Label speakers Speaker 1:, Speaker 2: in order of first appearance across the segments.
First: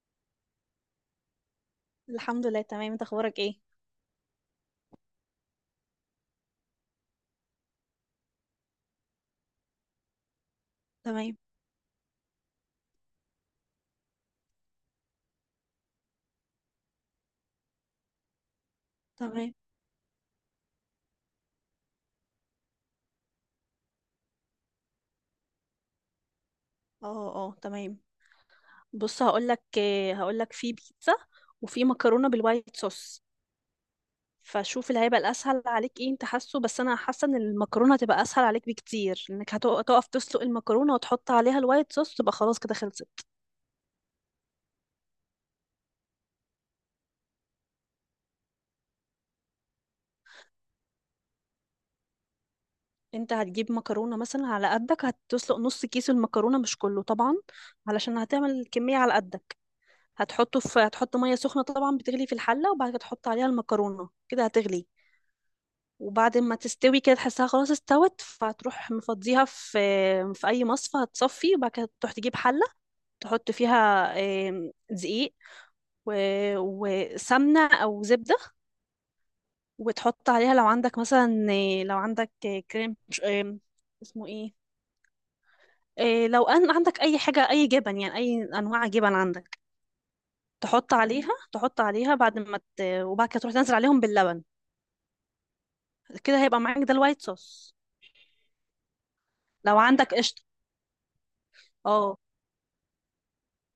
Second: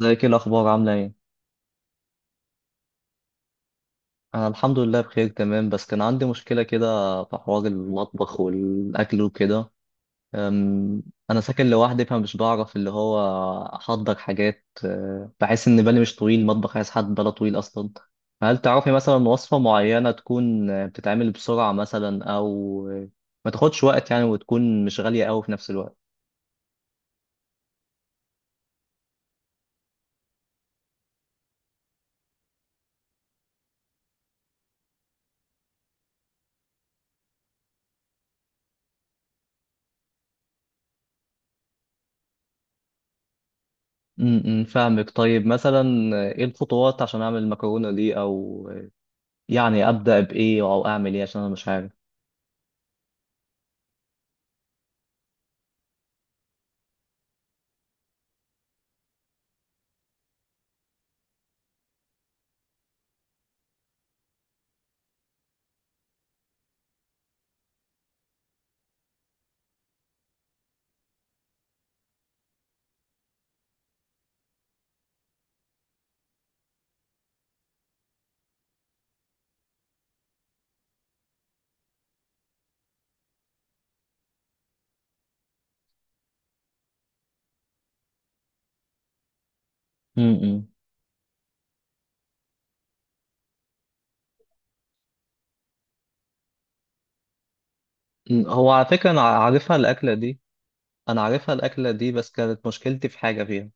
Speaker 1: ازيك؟ ايه الاخبار؟ عامله ايه؟
Speaker 2: الحمد لله، تمام. انت اخبارك ايه؟
Speaker 1: انا الحمد لله بخير تمام، بس كان عندي مشكله كده في حوار المطبخ والاكل وكده. أم،
Speaker 2: تمام.
Speaker 1: انا ساكن لوحدي فمش بعرف اللي هو احضر حاجات، بحس ان بالي مش طويل، المطبخ عايز حد باله طويل اصلا. هل تعرفي مثلا
Speaker 2: تمام.
Speaker 1: وصفه معينه تكون بتتعمل بسرعه مثلا، او أه، ما تاخدش وقت يعني، وتكون مش غاليه قوي في نفس الوقت؟
Speaker 2: اه، اه، تمام. بص، هقول لك في بيتزا، وفي مكرونه بالوايت صوص. فشوف اللي هيبقى الاسهل عليك ايه، انت حاسه، بس انا حاسه ان المكرونه هتبقى اسهل عليك بكتير، انك هتقف تسلق المكرونه وتحط عليها الوايت صوص، تبقى خلاص كده خلصت.
Speaker 1: امم، فاهمك. طيب مثلا ايه الخطوات عشان اعمل المكرونه دي؟ او يعني ابدا بايه او اعمل ايه؟ عشان انا مش عارف.
Speaker 2: انت هتجيب مكرونه مثلا على قدك، هتسلق نص كيس المكرونه مش كله طبعا، علشان هتعمل كميه على قدك. هتحط ميه سخنه طبعا بتغلي في الحله، وبعد كده تحط عليها المكرونه، كده هتغلي. وبعد ما تستوي كده تحسها خلاص استوت، فهتروح مفضيها في اي مصفى، هتصفي، وبعد كده تروح تجيب حله تحط فيها دقيق، وسمنه او زبده. وتحط عليها لو عندك مثلا، آه، لو عندك آه، كريم مش- آم، اسمه ايه؟ لو ان عندك اي حاجه، اي جبن يعني، اي انواع جبن عندك،
Speaker 1: امم.
Speaker 2: تحط عليها بعد ما ت... وبعد كده تروح تنزل عليهم باللبن. كده هيبقى معاك ده الوايت صوص،
Speaker 1: هو على فكره انا عارفها
Speaker 2: لو
Speaker 1: الاكله
Speaker 2: عندك
Speaker 1: دي،
Speaker 2: قشطه.
Speaker 1: انا عارفها الاكله دي
Speaker 2: اه.
Speaker 1: بس كانت مشكلتي في حاجه فيها.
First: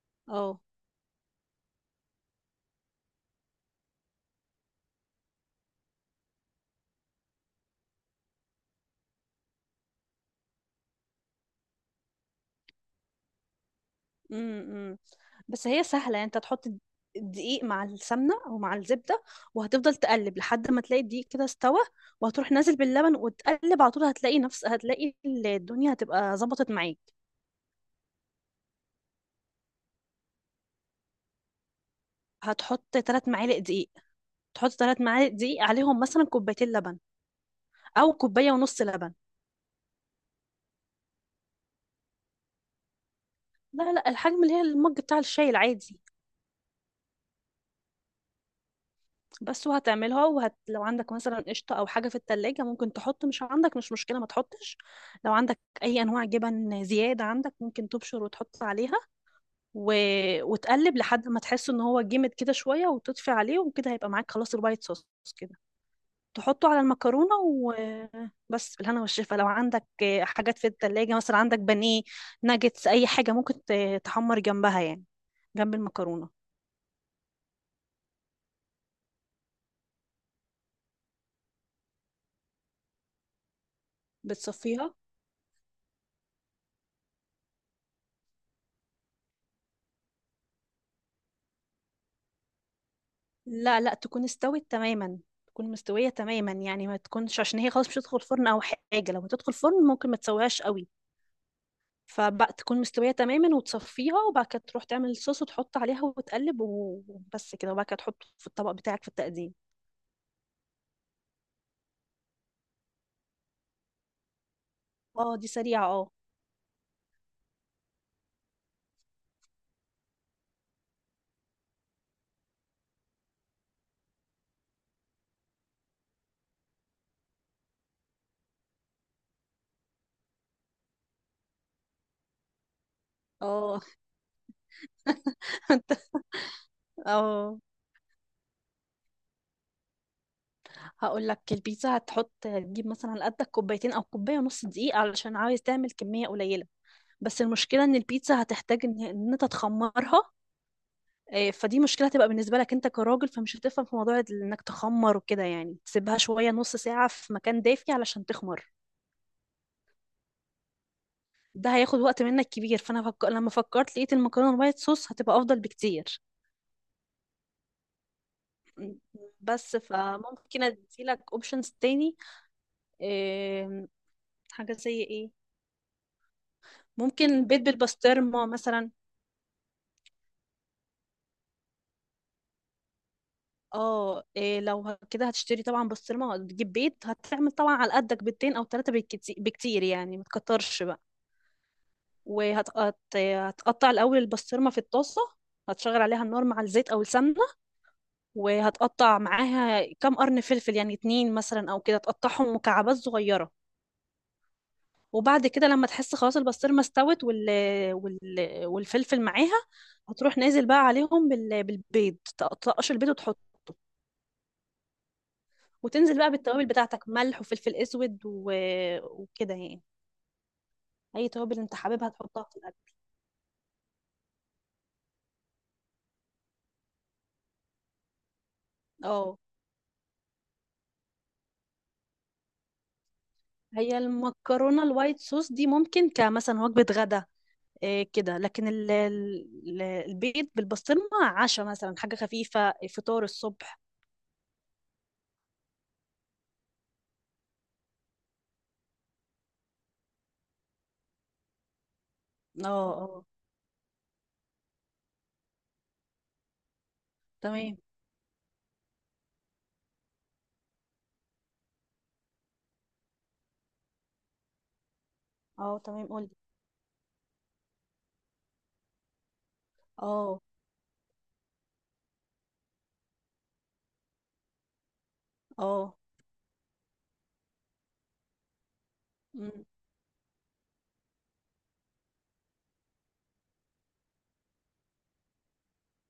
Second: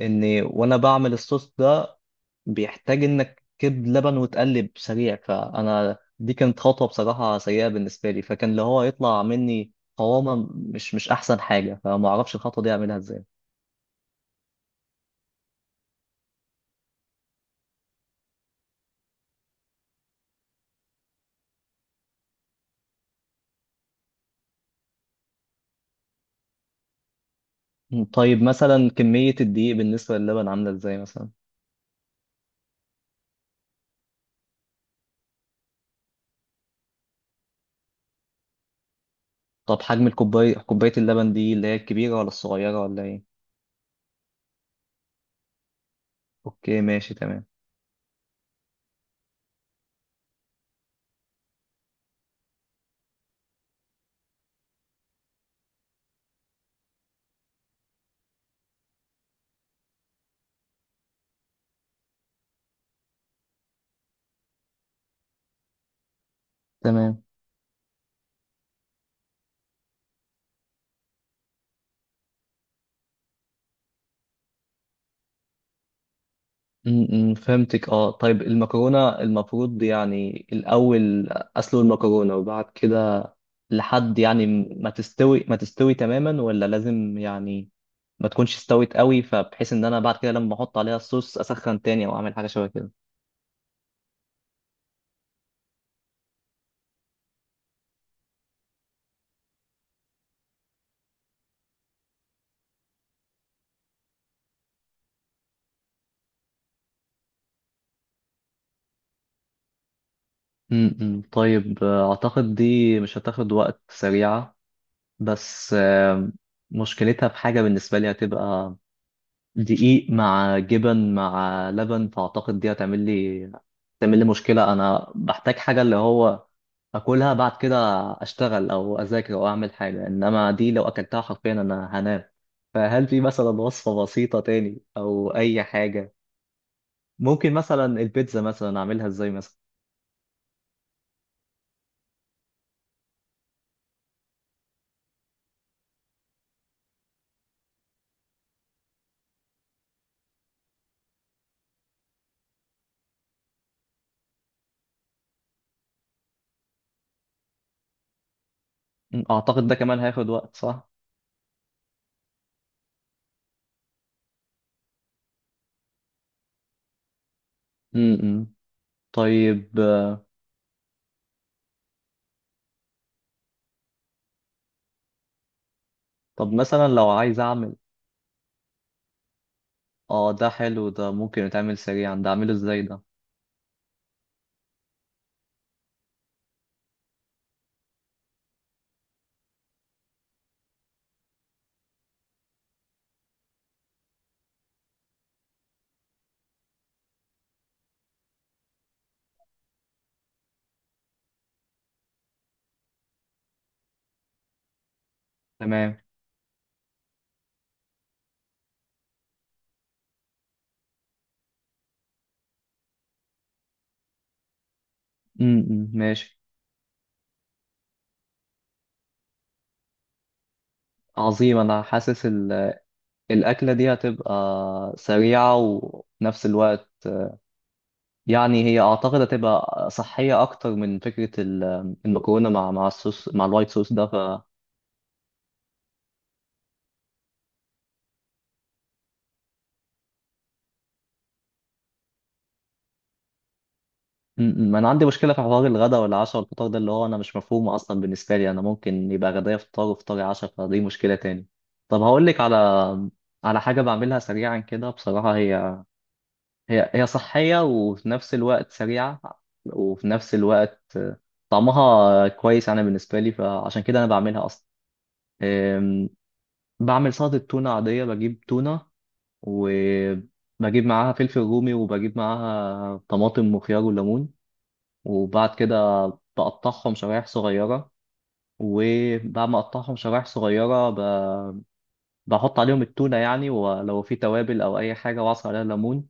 Speaker 1: ان
Speaker 2: اه.
Speaker 1: وانا بعمل الصوص ده بيحتاج انك تكب لبن وتقلب سريع، فانا دي كانت خطوه بصراحه سيئه بالنسبه لي، فكان اللي هو يطلع مني قوامه مش احسن حاجه، فما اعرفش الخطوه دي اعملها ازاي.
Speaker 2: امم. امم. بس هي سهلة يعني، انت تحط الدقيق مع السمنة او مع الزبدة، وهتفضل تقلب لحد ما تلاقي الدقيق كده استوى، وهتروح نازل باللبن وتقلب على طول، هتلاقي نفس هتلاقي الدنيا هتبقى ظبطت معاك.
Speaker 1: مم. طيب مثلا كميه الدقيق بالنسبه للبن عامله ازاي مثلا؟
Speaker 2: هتحط ثلاث معالق دقيق تحط 3 معالق دقيق عليهم مثلا كوبايتين لبن، او كوباية ونص لبن.
Speaker 1: طب حجم الكوبايه، كوبايه اللبن دي اللي هي الكبيره ولا الصغيره ولا ايه؟
Speaker 2: لا، لا، الحجم اللي هي المج بتاع الشاي العادي،
Speaker 1: اوكي، ماشي، تمام.
Speaker 2: بس. لو عندك مثلا قشطة أو حاجة في التلاجة ممكن تحط، مش عندك مش مشكلة، ما تحطش. لو عندك أي أنواع جبن زيادة عندك ممكن تبشر وتحط عليها، و... وتقلب لحد ما تحس إن هو جمد كده شوية، وتطفي عليه، وكده هيبقى معاك خلاص الوايت صوص كده. تحطه على
Speaker 1: تمام.
Speaker 2: المكرونة وبس، بالهنا والشفا. لو عندك حاجات في التلاجة مثلا، عندك بانيه، ناجتس، أي حاجة ممكن تحمر جنبها يعني، جنب المكرونة.
Speaker 1: م- م، فهمتك. اه، طيب المكرونه المفروض يعني الاول اسلق المكرونه وبعد كده لحد يعني ما
Speaker 2: بتصفيها.
Speaker 1: تستوي ما تستوي تماما، ولا لازم يعني ما تكونش استوت قوي فبحيث ان انا بعد كده لما احط عليها الصوص اسخن تاني او اعمل حاجه شبه كده؟
Speaker 2: لا، لا، تكون استوت تماما. تكون مستوية تماما يعني، ما تكونش، عشان هي خلاص مش هتدخل فرن او حاجة. لو هتدخل فرن ممكن ما تسويهاش قوي، فبقى تكون مستوية تماما وتصفيها، وبعد كده تروح تعمل الصوص وتحط عليها وتقلب وبس كده، وبعد كده تحطه في الطبق بتاعك في التقديم.
Speaker 1: م- م، طيب اعتقد دي مش هتاخد وقت، سريعه.
Speaker 2: اه، دي
Speaker 1: بس
Speaker 2: سريعة، اه.
Speaker 1: مشكلتها في حاجه، بالنسبه لي هتبقى دقيق مع جبن مع لبن، فأعتقد دي هتعمل لي تعمل لي مشكلة. أنا بحتاج حاجة اللي هو أكلها بعد كده أشتغل أو أذاكر أو أعمل حاجة، إنما دي لو أكلتها حرفيا أنا هنام. فهل في مثلا
Speaker 2: اه
Speaker 1: وصفة بسيطة تاني أو أي
Speaker 2: انت.
Speaker 1: حاجة؟ ممكن
Speaker 2: اه،
Speaker 1: مثلا البيتزا مثلا أعملها إزاي مثلا؟
Speaker 2: هقول لك. البيتزا هتحط تجيب مثلا قدك كوبايتين او كوبايه ونص دقيق، علشان عايز تعمل كميه قليله. بس المشكله ان البيتزا هتحتاج إن انت تخمرها. إيه، فدي مشكله هتبقى بالنسبه لك انت كراجل، فمش هتفهم في موضوع انك تخمر وكده، يعني تسيبها شويه، نص ساعه في مكان دافي علشان تخمر.
Speaker 1: م، أعتقد ده كمان هياخد وقت، صح؟
Speaker 2: ده هياخد وقت منك كبير، فانا لما فكرت لقيت المكرونه الوايت صوص هتبقى افضل بكتير.
Speaker 1: امم. طيب
Speaker 2: بس، فممكن اديلك اوبشنز تاني. إيه، حاجه زي ايه؟
Speaker 1: طب مثلا لو عايز
Speaker 2: ممكن بيض
Speaker 1: أعمل،
Speaker 2: بالبسطرمه مثلا.
Speaker 1: آه ده حلو ده، ممكن يتعمل سريعا ده؟ أعمله إزاي ده؟
Speaker 2: اه، إيه، لو كده هتشتري طبعا بسطرمه، تجيب بيض، هتعمل طبعا على قدك بيضتين او ثلاثه بالكتير بكتير، يعني ما تكترش بقى. وهتقطع الأول البسطرمة في الطاسة، هتشغل عليها النار مع الزيت أو السمنة، وهتقطع معاها كام قرن فلفل يعني اتنين مثلا أو كده، تقطعهم مكعبات صغيرة. وبعد كده لما
Speaker 1: تمام.
Speaker 2: تحس خلاص البسطرمة استوت وال... والفلفل معاها، هتروح نازل بقى عليهم بالبيض، تقطقش البيض وتحطه.
Speaker 1: امم،
Speaker 2: وتنزل بقى
Speaker 1: ماشي.
Speaker 2: بالتوابل بتاعتك، ملح وفلفل اسود وكده يعني، اي
Speaker 1: عظيم.
Speaker 2: توابل انت
Speaker 1: أنا
Speaker 2: حاببها
Speaker 1: حاسس
Speaker 2: تحطها في الاكل.
Speaker 1: الأكلة دي هتبقى سريعة وفي الوقت يعني، هي أعتقد
Speaker 2: اه،
Speaker 1: هتبقى صحية أكتر من فكرة المكرونة مع الصوص مع الوايت صوص
Speaker 2: هي
Speaker 1: ده، ف
Speaker 2: المكرونه الوايت صوص دي ممكن كمثلا وجبه غدا، إيه كده. لكن البيض بالبسطرمة عشاء مثلا، حاجة خفيفة، فطار الصبح.
Speaker 1: م. أنا عندي مشكلة في حوار الغداء والعشاء والفطار ده، اللي هو أنا مش مفهوم أصلا بالنسبة لي، أنا ممكن يبقى غدايا فطار وفطاري عشاء، فدي مشكلة تاني. طب هقول لك على،
Speaker 2: اه، اه،
Speaker 1: على حاجة بعملها سريعا كده بصراحة. هي صحية
Speaker 2: تمام.
Speaker 1: وفي نفس الوقت سريعة وفي نفس الوقت طعمها كويس أنا بالنسبة لي، فعشان كده أنا بعملها أصلا.
Speaker 2: اه، تمام،
Speaker 1: أم،
Speaker 2: قولي.
Speaker 1: بعمل سلطة تونة عادية. بجيب تونة
Speaker 2: اه،
Speaker 1: وبجيب معاها فلفل رومي وبجيب معاها طماطم وخيار وليمون، وبعد
Speaker 2: اه،
Speaker 1: كده بقطعهم شرايح صغيرة، وبعد ما
Speaker 2: مم.
Speaker 1: أقطعهم شرايح صغيرة بحط عليهم التونة يعني، ولو في توابل أو أي حاجة وأعصر عليها ليمون.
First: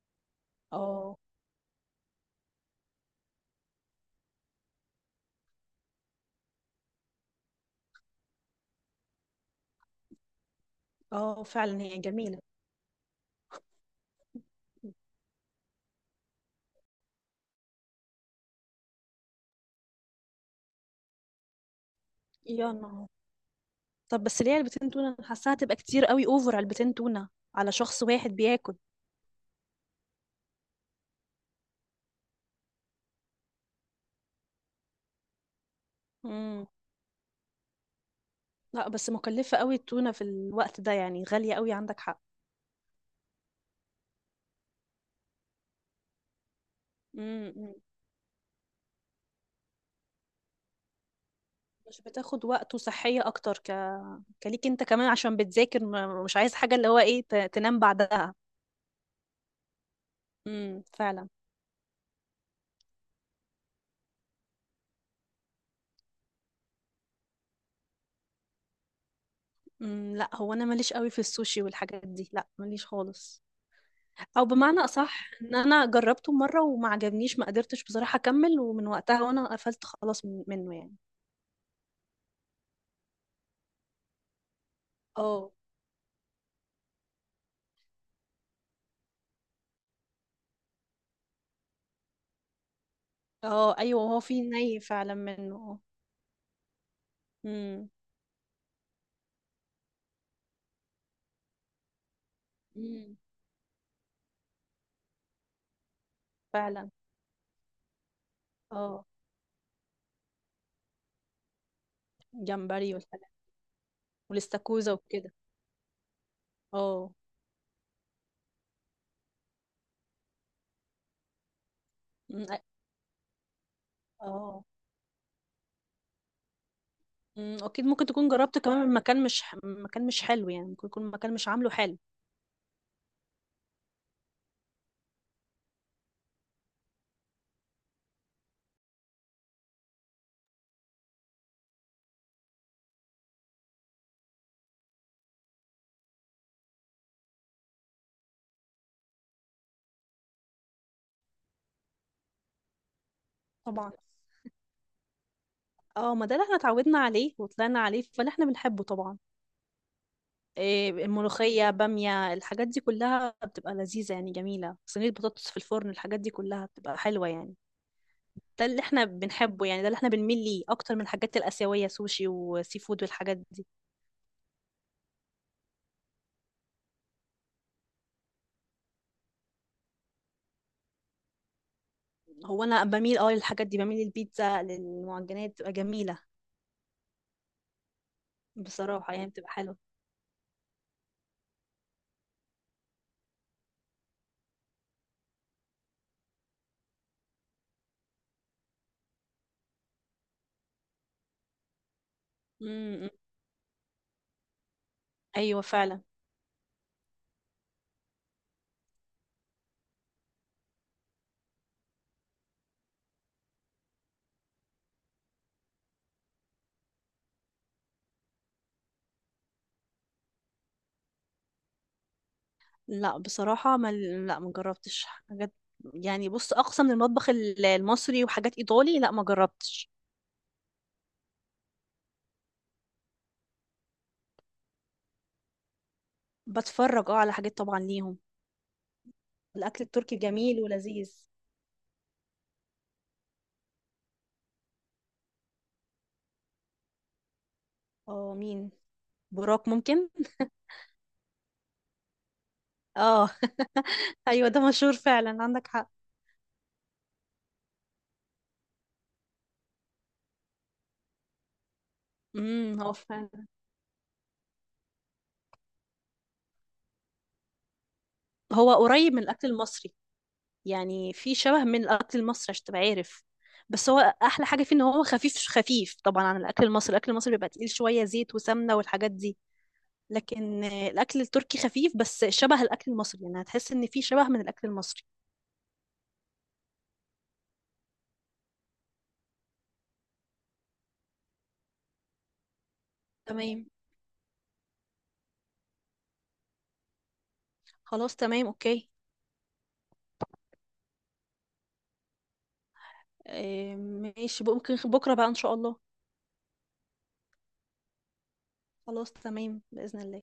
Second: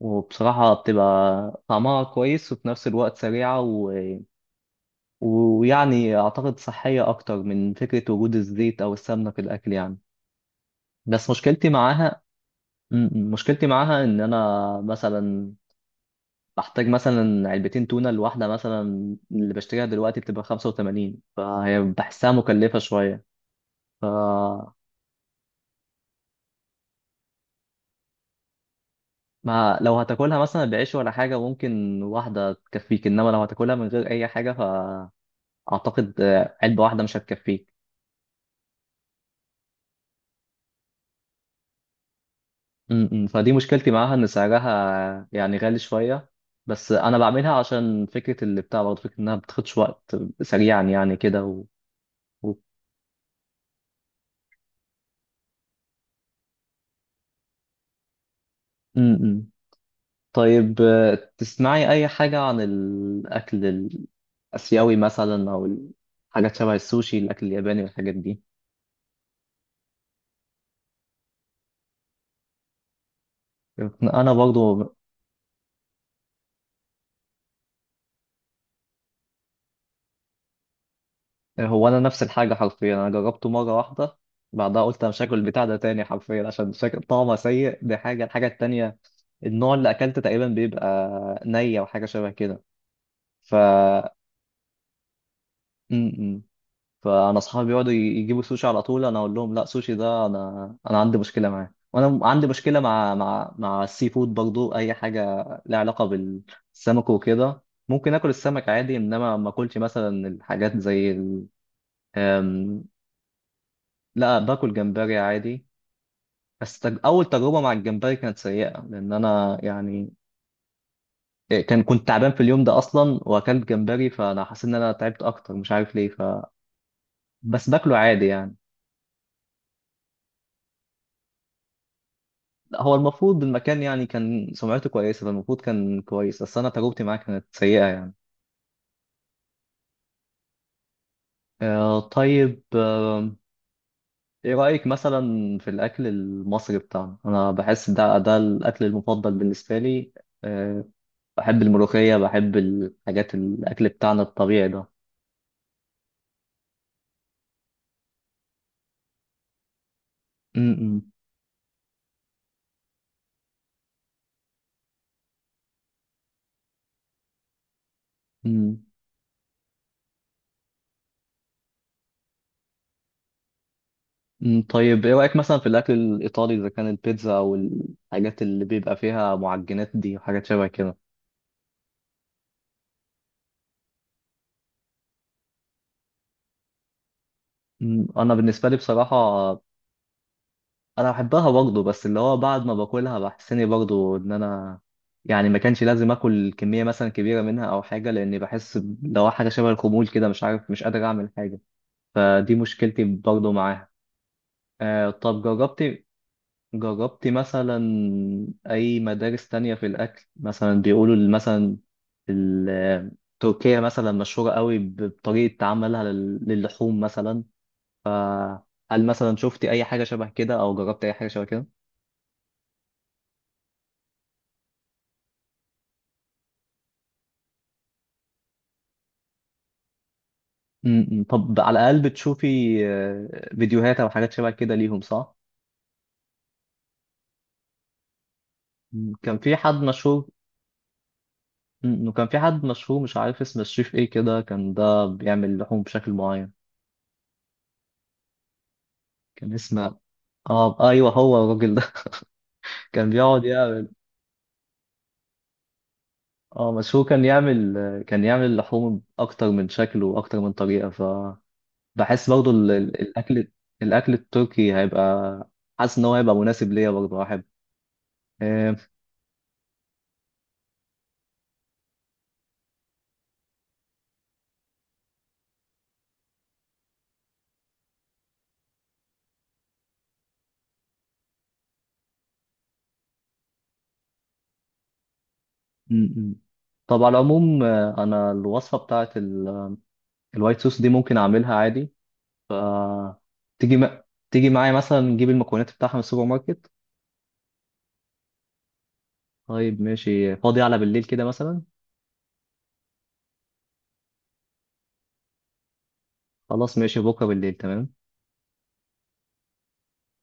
Speaker 1: وبصراحة
Speaker 2: اه،
Speaker 1: بتبقى طعمها كويس وفي نفس الوقت سريعة و... ويعني أعتقد صحية أكتر من فكرة وجود الزيت أو السمنة في الأكل يعني. بس
Speaker 2: اه،
Speaker 1: مشكلتي
Speaker 2: فعلا، هي
Speaker 1: معاها،
Speaker 2: جميلة.
Speaker 1: مشكلتي معاها إن أنا مثلا بحتاج مثلا علبتين تونة، الواحدة مثلا اللي بشتريها دلوقتي بتبقى 85، فهي بحسها
Speaker 2: يا
Speaker 1: مكلفة
Speaker 2: نهار!
Speaker 1: شوية. ف
Speaker 2: طب بس ليه علبتين تونة؟ أنا حاساها هتبقى كتير قوي، اوفر علبتين تونة على شخص واحد بياكل.
Speaker 1: ما لو هتاكلها مثلا بعيش ولا حاجة ممكن واحدة تكفيك، إنما لو هتاكلها من غير أي حاجة فأعتقد
Speaker 2: امم.
Speaker 1: علبة واحدة مش هتكفيك.
Speaker 2: لا، بس مكلفة قوي التونة في الوقت ده يعني، غالية قوي، عندك حق.
Speaker 1: م. فدي مشكلتي معاها ان سعرها يعني غالي شويه، بس انا بعملها
Speaker 2: امم.
Speaker 1: عشان فكره اللي بتاع برضه فكره انها بتاخدش وقت، سريعا يعني كده و...
Speaker 2: مش بتاخد
Speaker 1: و...
Speaker 2: وقت وصحية أكتر، كليك أنت كمان عشان بتذاكر، مش عايز حاجة اللي هو تنام بعدها.
Speaker 1: م- م. طيب
Speaker 2: امم، فعلا.
Speaker 1: تسمعي اي حاجه عن الاكل الاسيوي مثلا، او الحاجات شبه السوشي، الاكل الياباني والحاجات دي؟
Speaker 2: امم. لا، هو أنا ماليش قوي في السوشي والحاجات دي، لا ماليش خالص.
Speaker 1: انا
Speaker 2: أو بمعنى
Speaker 1: برضه،
Speaker 2: أصح إن أنا جربته مرة وما عجبنيش، ما قدرتش بصراحة أكمل، ومن وقتها وأنا قفلت خلاص منه يعني.
Speaker 1: هو انا نفس الحاجه حرفيا، انا جربته مره واحده بعدها قلت انا مش هاكل
Speaker 2: اه،
Speaker 1: البتاع ده تاني حرفيا عشان شكل طعمه سيء. دي حاجه. الحاجه التانيه، النوع اللي اكلته تقريبا بيبقى نية وحاجه شبه كده. ف
Speaker 2: اه، أيوه، هو في ني فعلا منه.
Speaker 1: م. فانا اصحابي
Speaker 2: امم،
Speaker 1: بيقعدوا يجيبوا سوشي على طول، انا اقول لهم لا، سوشي ده انا، انا عندي مشكله معاه. وانا عندي مشكله مع
Speaker 2: امم،
Speaker 1: مع مع السي فود برضو، اي حاجه لها علاقه
Speaker 2: فعلا.
Speaker 1: بالسمك وكده. ممكن اكل السمك عادي،
Speaker 2: اه،
Speaker 1: انما ما اكلش مثلا الحاجات زي ال... أم،
Speaker 2: جمبري والحاجات،
Speaker 1: لا، باكل
Speaker 2: والاستاكوزا
Speaker 1: جمبري
Speaker 2: وكده.
Speaker 1: عادي. بس
Speaker 2: اه،
Speaker 1: اول تجربه مع الجمبري كانت سيئه، لان انا يعني كان، كنت تعبان في
Speaker 2: أمم، أ-
Speaker 1: اليوم ده اصلا واكلت جمبري، فانا
Speaker 2: اه،
Speaker 1: حاسس ان انا تعبت اكتر، مش عارف ليه. ف بس
Speaker 2: اكيد
Speaker 1: باكله
Speaker 2: ممكن
Speaker 1: عادي
Speaker 2: تكون
Speaker 1: يعني.
Speaker 2: جربت كمان من مكان، مش مكان مش حلو يعني، ممكن يكون مكان مش عامله حلو.
Speaker 1: لا، هو المفروض المكان يعني كان سمعته كويسه فالمفروض كان كويس، بس انا تجربتي معاه كانت سيئه يعني. آه، طيب آه، ايه رايك مثلا في الاكل المصري بتاعنا؟ انا بحس ده الاكل المفضل بالنسبه لي. آه، بحب الملوخيه، بحب الحاجات، الاكل
Speaker 2: طبعا.
Speaker 1: بتاعنا الطبيعي ده.
Speaker 2: اه، ما ده اللي احنا اتعودنا عليه وطلعنا عليه، فاللي احنا بنحبه طبعا.
Speaker 1: م-
Speaker 2: إيه،
Speaker 1: م-
Speaker 2: الملوخية، بامية، الحاجات دي كلها بتبقى لذيذة يعني جميلة، صينية بطاطس في الفرن، الحاجات دي كلها بتبقى حلوة يعني. ده
Speaker 1: م.
Speaker 2: اللي احنا بنحبه، يعني ده اللي احنا بنميل ليه اكتر من الحاجات الآسيوية، سوشي وسي فود والحاجات دي.
Speaker 1: مم، طيب ايه رأيك مثلا في الأكل الإيطالي، إذا كان البيتزا أو الحاجات اللي بيبقى فيها معجنات دي وحاجات شبه كده؟
Speaker 2: هو انا بميل للحاجات دي، بميل للبيتزا، للمعجنات، بتبقى جميلة،
Speaker 1: مم، أنا بالنسبة لي
Speaker 2: بصراحة
Speaker 1: بصراحة
Speaker 2: يعني بتبقى حلوة.
Speaker 1: أنا بحبها برضه، بس اللي هو بعد ما باكلها بحس إني برضه إن أنا يعني ما كانش لازم آكل كمية مثلا كبيرة منها أو حاجة، لأني بحس لو حاجة شبه الخمول كده، مش عارف، مش قادر أعمل حاجة. فدي مشكلتي
Speaker 2: امم.
Speaker 1: برضه معاها. آه، طب
Speaker 2: ايوه، فعلا.
Speaker 1: جربت، جربتي مثلا أي مدارس تانية في الأكل مثلا؟ بيقولوا مثلا ال- تركيا مثلا مشهورة قوي بطريقة عملها للحوم مثلا. هل مثلا شفتي أي حاجة شبه كده أو جربتي أي حاجة شبه كده؟
Speaker 2: لا بصراحة، ما لا، ما جربتش حاجات يعني. بص، أقصى من المطبخ المصري، وحاجات إيطالي. لا، ما جربتش.
Speaker 1: م. طب على الأقل بتشوفي فيديوهات أو حاجات شبه كده ليهم، صح؟
Speaker 2: بتفرج على حاجات طبعا ليهم.
Speaker 1: م. كان في حد
Speaker 2: الأكل التركي
Speaker 1: مشهور،
Speaker 2: جميل ولذيذ.
Speaker 1: وكان في حد مشهور مش عارف اسم الشيف إيه كده، كان ده بيعمل لحوم بشكل معين.
Speaker 2: اه، مين؟
Speaker 1: كان
Speaker 2: براك
Speaker 1: اسمه،
Speaker 2: ممكن.
Speaker 1: اه ايوه هو الراجل ده كان
Speaker 2: اه
Speaker 1: بيقعد يعمل.
Speaker 2: أيوة، ده مشهور فعلا، عندك حق.
Speaker 1: اه، بس هو كان يعمل، كان يعمل اللحوم اكتر من شكل واكتر من طريقه. فبحس برضو
Speaker 2: امم، هو فعلا.
Speaker 1: الاكل التركي هيبقى، حاسس ان هو هيبقى مناسب ليا برضو، احب
Speaker 2: هو
Speaker 1: آه،
Speaker 2: قريب من الأكل المصري، يعني في شبه من الأكل المصري عشان تبقى عارف. بس هو أحلى حاجة فيه، إن هو خفيف، خفيف طبعا عن الأكل المصري، الأكل المصري بيبقى تقيل شوية، زيت وسمنة والحاجات دي. لكن الاكل التركي خفيف، بس شبه الاكل المصري، يعني هتحس ان في شبه من الاكل المصري.
Speaker 1: م- م. طب على العموم انا الوصفه بتاعت الوايت صوص دي ممكن اعملها عادي. ف
Speaker 2: تمام.
Speaker 1: تيجي م... تيجي معايا مثلا نجيب المكونات بتاعها من السوبر ماركت؟
Speaker 2: خلاص، تمام، اوكي.
Speaker 1: طيب ماشي، فاضي على بالليل كده مثلا؟
Speaker 2: آه، ماشي، ممكن بكره بقى ان شاء الله.
Speaker 1: خلاص ماشي، بكره بالليل تمام.
Speaker 2: خلاص، تمام، باذن الله.